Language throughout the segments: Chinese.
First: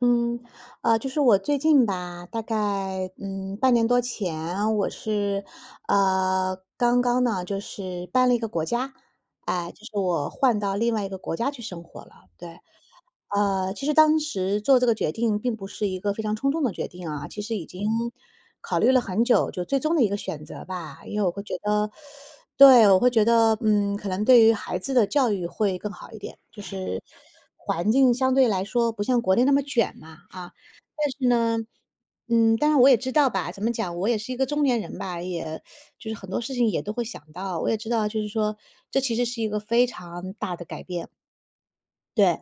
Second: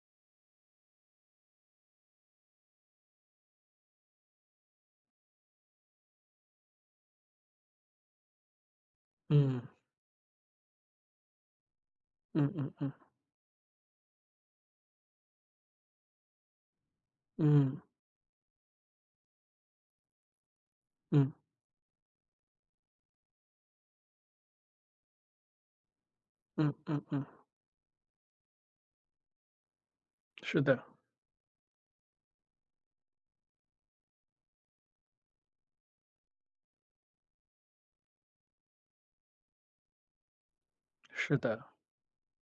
嗯，就是我最近吧，大概半年多前，我是刚刚呢，就是搬了一个国家，哎、嗯就是我换到另外一个国家去生活了，嗯对。嗯嗯其实当时做这个决定并不是一个非常冲动的决定啊，其实已嗯经考虑了很久，就最终的一个选择吧。因为我嗯会觉得，对，我会觉得，可能对于孩子的教育会更好一点，就嗯是嗯嗯，环境相对来说不像国内那么卷嘛，啊。是的，但是呢，嗯，当然我也知道吧，怎么讲，我也是一个中年人吧，也就是很多事情也都会想到，我也知道，就是说这其实是一个非常大的改变。是的，对。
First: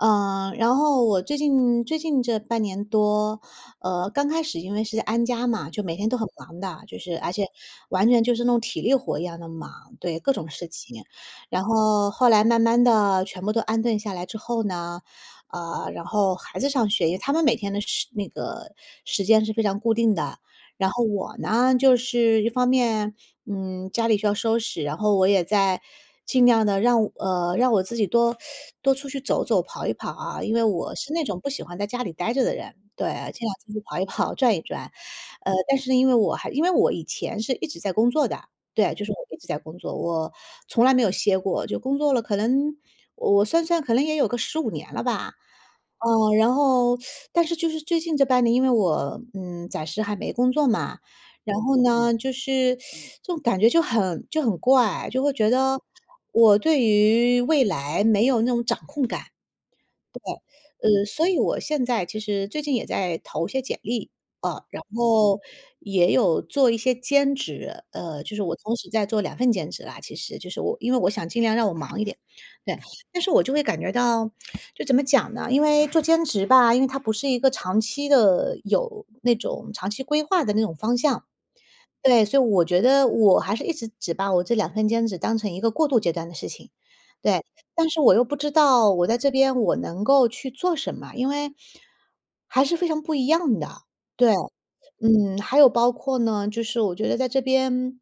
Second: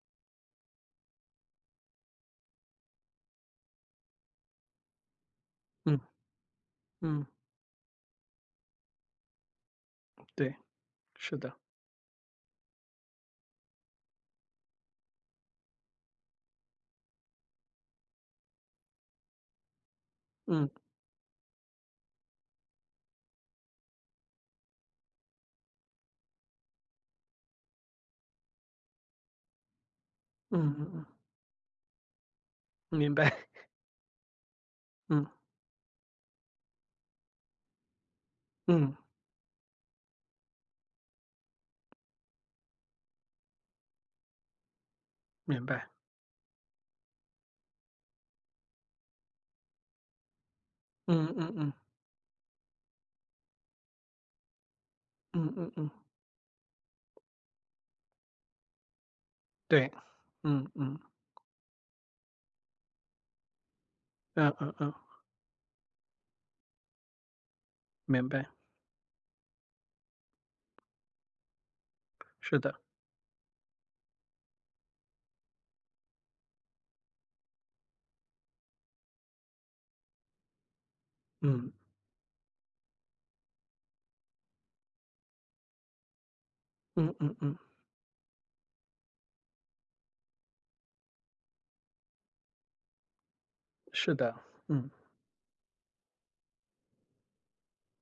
嗯，然后我最近这半年多，呃，刚开始因为是在安家嘛，就每嗯天都很忙的，就是嗯，而且完全就是弄体力活一样的忙，对，各种对，事情。是的，然后后来慢慢的全部都安顿下来之后呢，呃，然后孩子上学，因为他们每天的那个时间是非常固定的。嗯然后我呢，就是一方面嗯，家里需要收拾，然后我也在尽量的让让我自己多出去走走、跑一跑啊，因为嗯嗯我嗯，是那种不喜欢在家里待着的人，对，明尽白，量出去 跑一跑、转一转。嗯呃，但是呢，因为我以前是一直在工作的，对，嗯，就是我一直在工作，我从来没有歇过，就工作了可能我算算可能也有个15年了吧。明白，嗯，然后但是就是最近这半年，因为我，嗯，暂时还没工作嘛，嗯嗯然嗯后呢，就是这种感觉就很怪，就会觉嗯嗯得嗯，我对于未来没有那种掌控感。对，嗯嗯呃，所以我现在其实最近也在投一些简历，嗯啊，嗯然嗯，后也有做一些兼职，呃，明就是白，我同时在做两份兼职啦，其实就是我因为我想尽量让我忙一点，是的，对 但是我就会感觉到就怎么讲呢？因为做兼职吧，因为它不是一个长期的有那种长期规划的那种方向，嗯对，所以我觉得我还是一直只把我这两份兼职当成一个过渡阶段的事情，嗯嗯对。嗯，但是我又不知道我在这边我能够去做什么，因为还是非常不一样的，是对。的，嗯嗯，还有包括呢，就是我觉得在这边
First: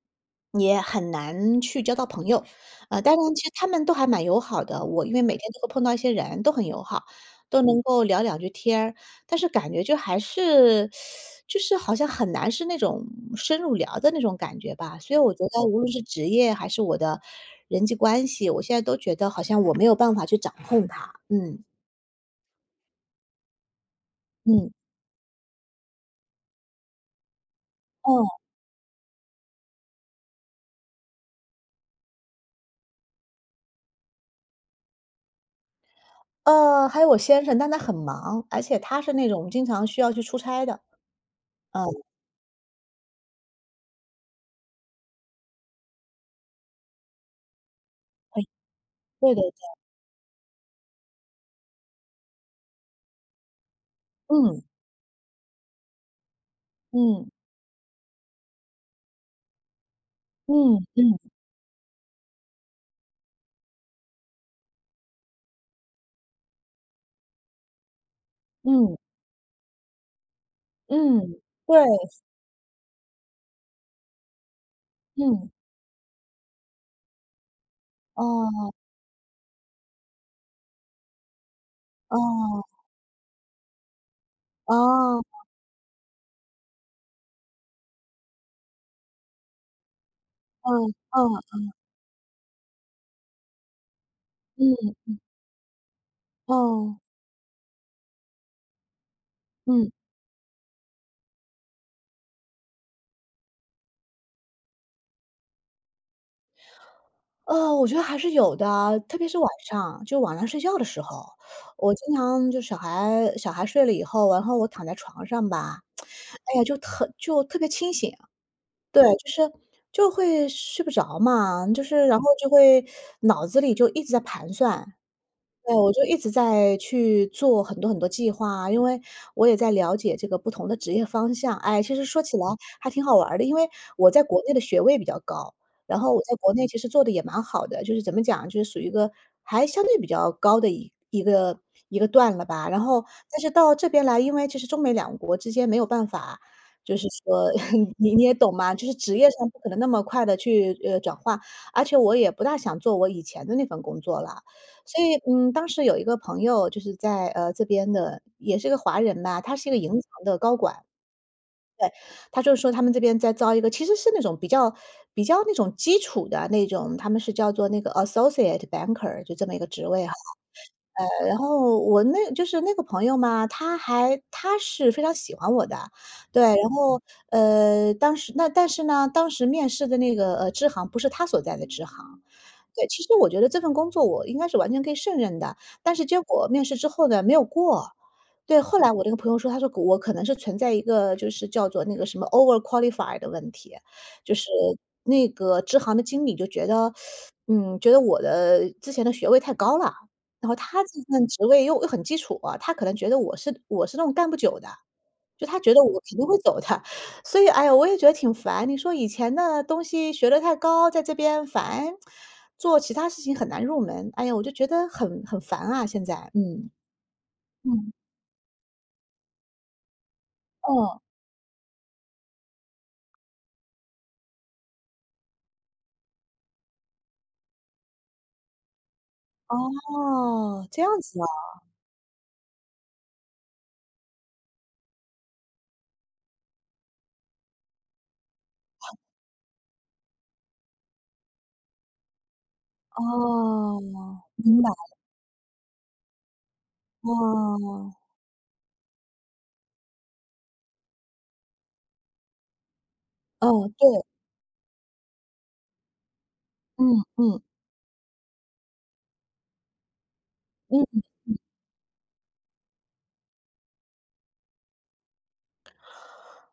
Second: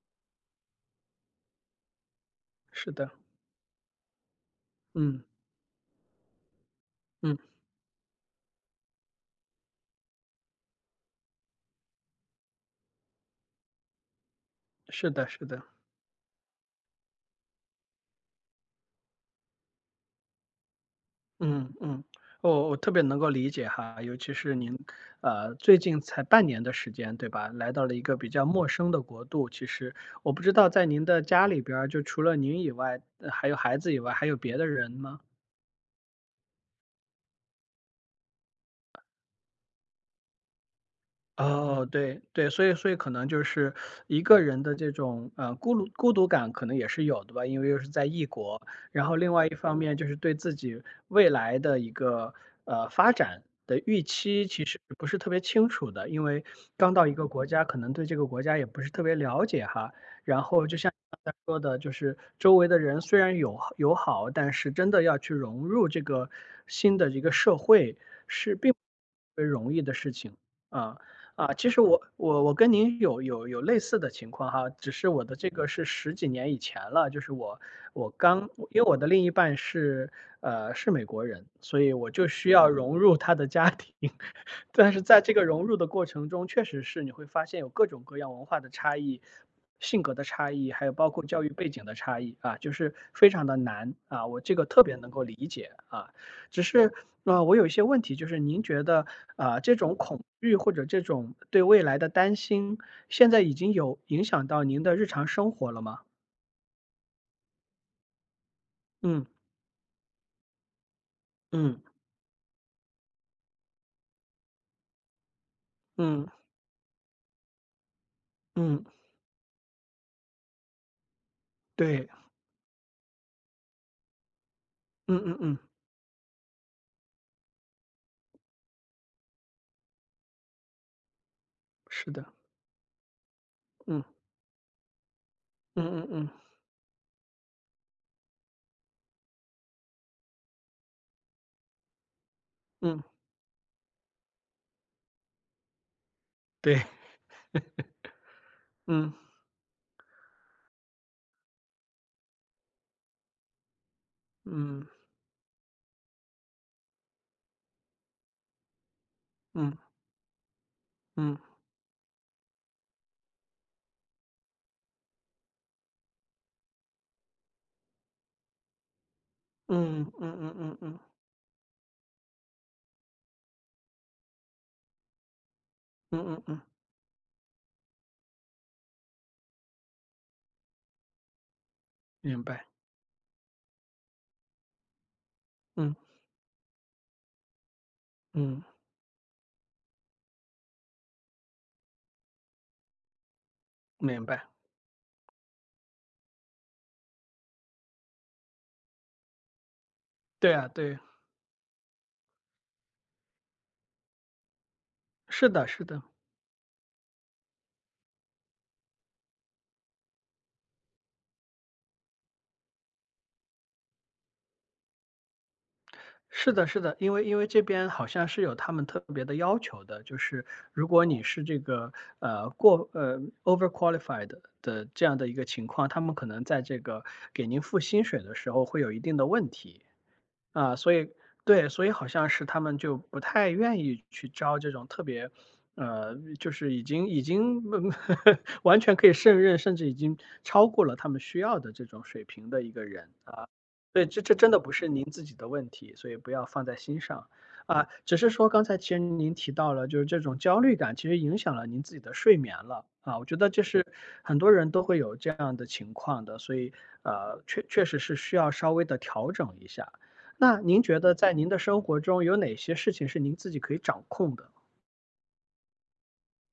也很难去交到朋友。是呃，的，当然其实他们都还蛮友好的，我因为嗯每天都会碰到一些人，都很友好，嗯都能够聊两句天儿，但是感觉就还是就是好像很难是那种深入聊的那种感觉吧。是所以的我觉是的。得无论是职业还是我的人际关系，我现在都觉得好像我没有办法去掌控它。嗯，嗯嗯，我特别能够理解哈，尤其是嗯，您，最近才半年的时间，对吧？来到了一个比嗯。较陌生的国度，其实我不知道在您的家里边儿，就除了您以外，还有孩子以外，还有别的人吗？呃，还有我先生，但他很忙，而且他是那种经常需要去出差的。嗯，哦，对对，所以可能就是一个人的这种孤独感可能也是有的吧，因为又是在异国，然后另对对外对一对，方面就是对自己未来的一个发展的预期嗯，其实不是特别清楚的，因为刚到一个嗯，国家，可能对这个国家也不是特别了解哈。然后嗯，就像你嗯，刚才说的，就是周围的人虽然友好友好，但是真的要去融入这个新的一个社会是并嗯，不容易的事情啊。嗯，啊，其对，实我跟您有类似的情况哈，只是我的这嗯，个是十几年以前了，就是我刚哦，因为我的另一半是美国人，所以我就需哦，要融入他的家庭，但是哦，在这个融入的过程中，确实是你会发现有各种各样文化的差异、性格的差异，嗯，还有包括嗯，教育背景的差异啊，就是非常的难啊，我这个特别能嗯，够理解啊，只是，哦，我有一些问题，就是您觉得，啊，这嗯。种恐惧或者这种对未来的担心，现在已经有影响到您的日常生活了吗？呃，我觉得还是有的啊，特别嗯是晚上，就晚上睡觉的时候，嗯我经常就小孩睡了以后，然后我躺在床上吧，嗯哎呀，就特别清醒。嗯，对，就是就会睡不着嘛，就是对，然后就会脑子里就一直在盘算，嗯嗯嗯，对，我就一直在去做很多很多计划啊因为我也在了解这个不同的职业方向。哎，其实是说的，起来还挺好玩儿的，因为嗯我在国内的学位比较高，嗯然嗯后我嗯在国内其实做的也蛮好的，就是怎么讲，就是属于一个还相对比较高的一个一个段了吧。然嗯，后但是到这边来，因为其实中美两国之间没有办法，对，就是说 你也懂嘛，就是嗯职业上不可能那么快的去转化，而且我也不大想做我以前的那份工作了。嗯所以，嗯，当时有一个朋友就是在，呃，这边的，也是个华人吧，他是一嗯个银行的高管，嗯他就说他们这边在招一个其实是那种比较那种基础的那种，他们是叫做那个 associate banker 就这么一个职位嗯哈。嗯嗯嗯嗯然后我那就是那个朋友嘛，他是非常喜欢我的，嗯对。嗯嗯，然后，呃，当时那但是呢，当时面试的那个，呃，支行不是他所在的支行。明白，对，其实我觉得这份工作我应该是完全可以胜任的，但嗯是结果面试之后呢，没有过。对，嗯，后来我那个朋友说，他说我可能是存在一个就是叫做那个什么 over qualified 的问题，明就白，是那个支行的经理就觉得，嗯，觉得我的之前的学位太高了。然对后啊，他对，这份职位又很基础啊，他可能觉得我是那种干不久的，就是他的，觉得是我的。肯定会走的。所以，哎呀，我也觉得挺烦。你说以前的东西学的太高，在这边烦，做其他事情很难入门。哎呀，我就觉得很烦啊，现在，是的，嗯。是的，因为这边嗯。好像是有他们特别的要求的，就是如哦，果你是这个呃过呃 overqualified 的这样的一个情况，他们可能在这个给您付薪水的时候会有一定的问题。哦，啊，这样所以子啊，对，所以好像是他们就不太愿意去招这种特别，就是已经 完全可以胜任，甚至已经超过了他们需要的这种水平的一个人啊。对，哦，这真的明白，不是您自己的问题，所以不要放在心上啊。哦，只是说刚才其实您提到了，就是这种焦虑感其实影响了您自己的睡眠了啊。我觉得这哦是对，很多人都会有这样的情况的，所以嗯嗯确实是需要稍微的调整一下。那您觉嗯。得在您的生活中有哪些事情是您自己可以掌控的？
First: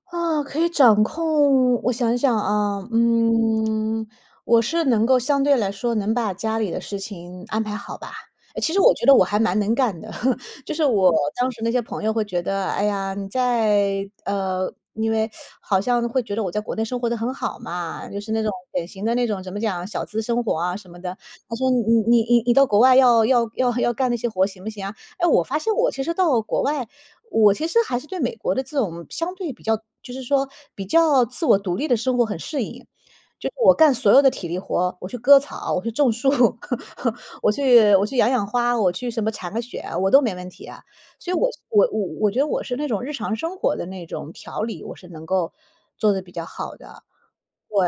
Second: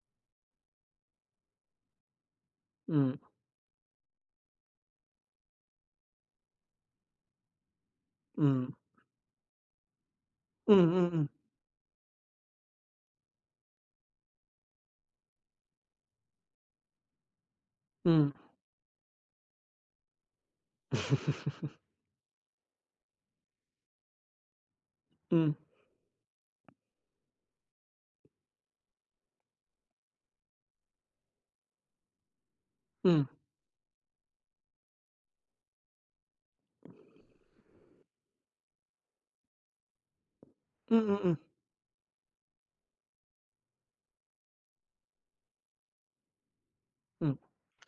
啊，可以掌控我想想啊，嗯嗯，我是能够相对来说能把家里的事情安排好吧。呃嗯其实我觉得我还蛮能干的，就是嗯我嗯当时那些朋友会觉得，哎呀，呃，因为好像会觉得我在国内生活的很好嘛，就是嗯那种典型的那种怎么讲，小资生活啊什么的。他说你你到国外要要干那些活行不行啊？哎，我嗯发现我其实到国外我其实还是对美国的这种相对比较就是说比较自我独立的生活很适应。嗯就是我干所有的体力活，我去割草，我去种树，我去养养花，我去什么铲个雪，我都没问题啊。嗯嗯所以嗯我我觉得我是那种日常生活的那种调理，我是能够做的比较好的。嗯，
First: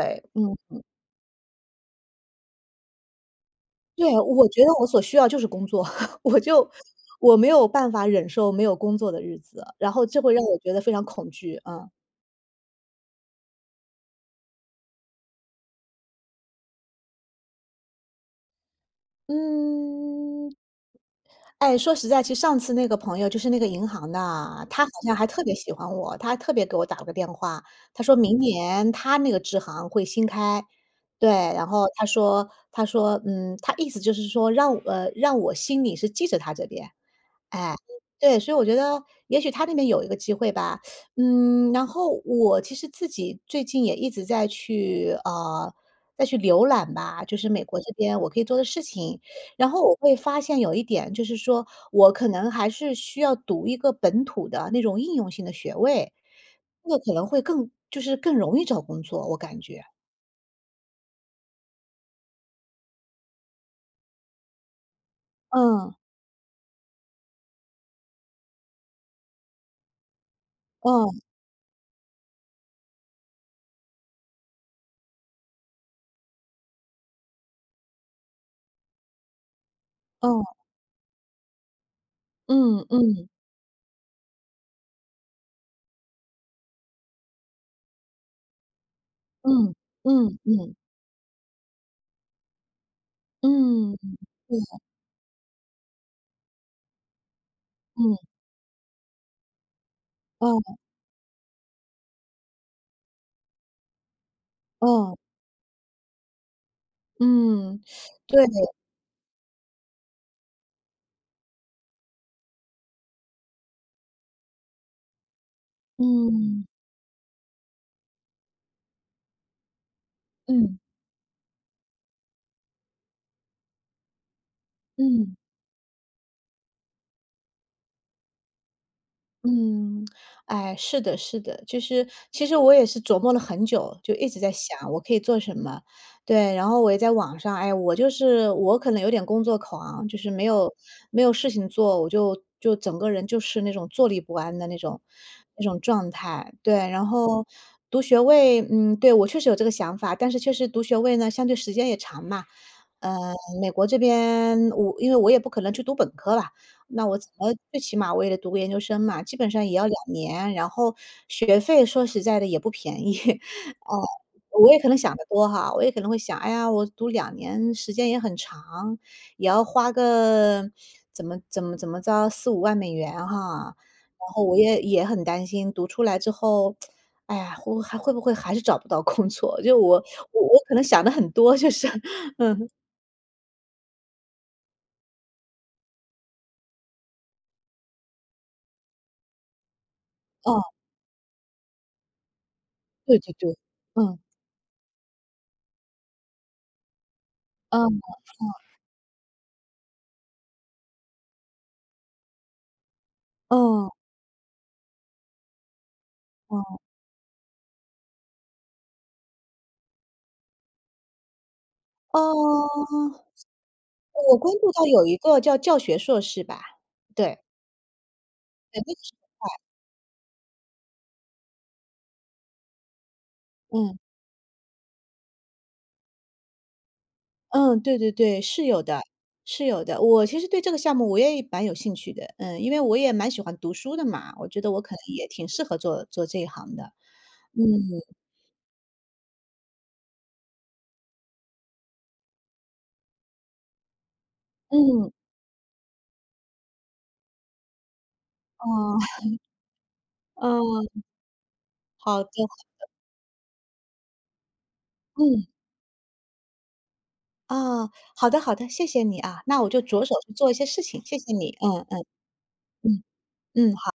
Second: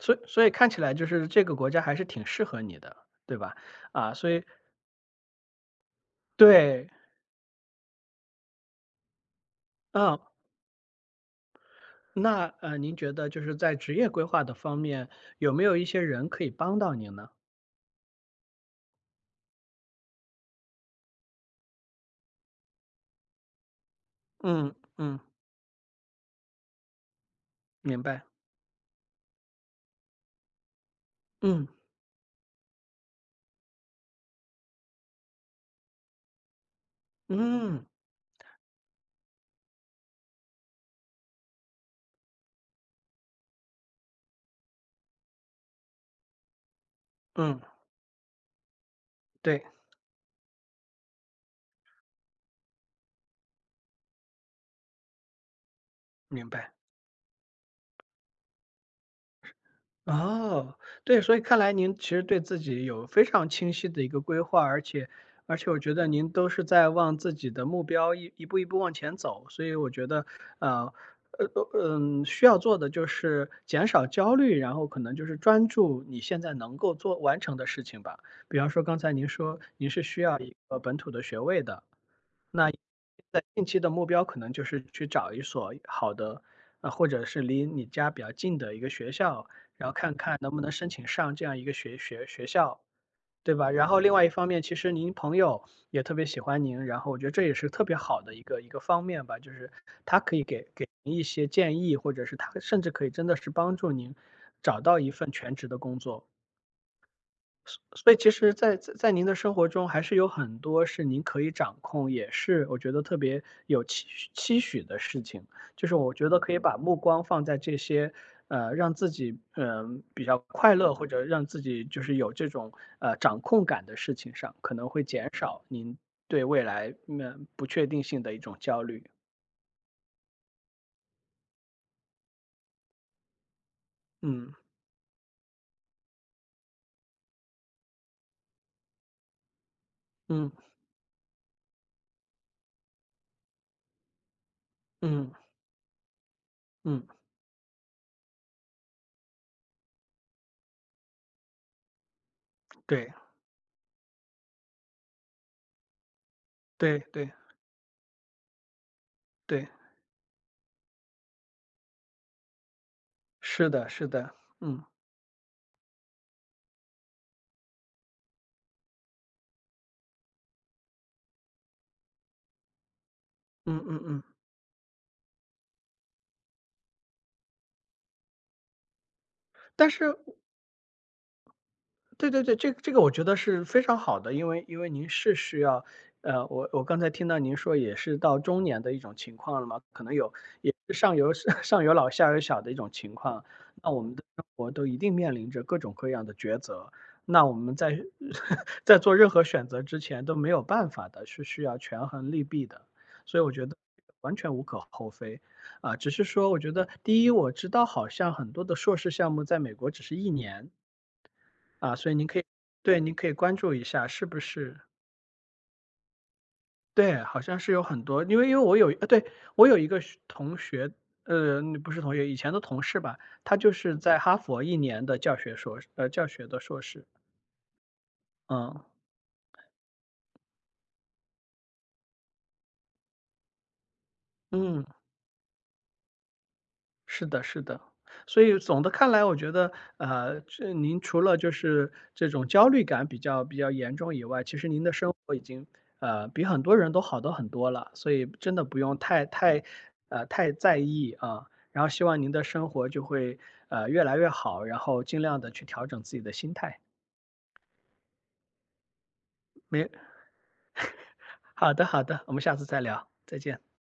所以所以看嗯，起来就是这个国家还是挺适合你的，对吧？对，啊，所以我觉得我所需要就是工作，我就对，我没有办法忍受没有工作的日子，然后嗯，这会让我觉得非常恐惧，啊。那您觉得就是在职业规划的方面，有没有一些人可以帮到您呢？嗯，哎，说实在，其实上次那个朋友就是那个银行的啊嗯他好像嗯，还特别喜欢我，他还特别给我打了个电话，明他说白，明年他那个支行会新开，对。然嗯后他说，嗯，他意思就是说让让我心里是记着他这边，哎，嗯对，所以我觉得也许他那边有一个机会吧。嗯，然后我其实自己最近也一直在去呃，再去浏览吧，就是嗯，美国这边我可以做的事情。对，然后我会发现有一点，就是说我可能还是需要读一个本土的那种应用性的学位，明白。这个可能会更就是更容易找工作，我感觉。哦，对，所以看来您其实对自己有非常清晰的一个规划，而且我嗯觉得您都是在往自己的目标一步一步往前走，所以我觉得，呃，嗯呃，需要做的就是减少焦虑，然后可能就是专注你现在能够做完成的事情吧。比方说刚才您说您是需要一嗯个本土的学位的，那嗯嗯在近期的目标可能就是去找一所好的，或者是离你家比较近的一个学校，嗯然后看嗯看能不能嗯申请上这样一个学校，对吧？然嗯嗯，后另外一方对，面，其实您朋友也特别喜欢您，然后我觉得这也是特别好嗯的一个方面吧，就是他可以给嗯给您一些建议，或者是他甚至可以真的是帮助您找到一嗯。份全职的工作。嗯，所以其对，实在您的生活中，还是有很多是您可以掌控，也是我觉得特别有期许的事情。就是我觉得可以嗯，把目光放在这些，让自己比较快嗯，乐，或者让自己就是有这种掌控感的事情上，可能会减嗯。少您对未来不确定性的一种焦虑。嗯，哎，是的，是的，就是其实我也是琢磨了很久，就一直在嗯想我可以做什么。对，然后我也在网上，哎，我就是我可能有点工作狂，就是嗯没有事情做，就整个人就是那种坐立不安的嗯那种状态。对，然嗯，后读学位，嗯，对，我确实有这个想法，但是确实读学位呢，相对时间也长嘛。对呃，美国这边因为我也不可能去读本科吧，对那我对最起码我也得读个研究生嘛，基本上对，也要两年，然后学费说实在的也不便宜。是 的，呃，是的，我也嗯可能想得多哈，我也可能会想，哎呀，我读两年时间也很长，也要花个怎么怎么怎么着4、5万美元哈。嗯嗯嗯。然后我也也很担心读出来之后，哎呀，我还会不会还是找不到工作，但是我可能想的很多，就是 对 对对，嗯，这个我觉得是非常好的，因为您是需要，我刚才听到您说也是到中年的一种情况了嘛，可能有哦，也是上有 上有老下有小的一种情对对况，对，那我们嗯，的生活都一定面临着各种各样的抉择，那我们嗯，在 在做任何选择之前都没有办法的，是需要权衡利弊的，所以我觉得嗯，完全无可厚非。啊，只是说，我觉嗯。得第一，我知道好像很多的硕士项目在美国只是一年，啊，所以您可以对，哦，您可以关注一下是我不关注是到有一个叫教学硕士吧，对，对，好像是有很多，因为对，那个是对，我有一个学同学，不是同学，以前的同事吧，他就是嗯，在哈佛一年的教学的硕士，嗯，对对对，是有嗯的，是有的。我其实对这个项目我也蛮有兴趣的，嗯，因为我也蛮喜欢读书的嘛，我觉得我嗯。可能也挺适合做做这一行的。是的，嗯，是的。所以总的看来，我觉得，这您除了就是这种焦虑感比较严重以外，其实您的嗯，生活已经，比很多人都好得很多了。所以真的不哦 用太在嗯，意啊。然后希望好的，您的生活就会，越来越好，然后尽量嗯，的去调整自己的心态。啊，好的好的，谢谢你啊，那我就没，着手去做一些事情，谢谢你，好的，嗯好嗯的，我们下次再嗯聊，再见。嗯。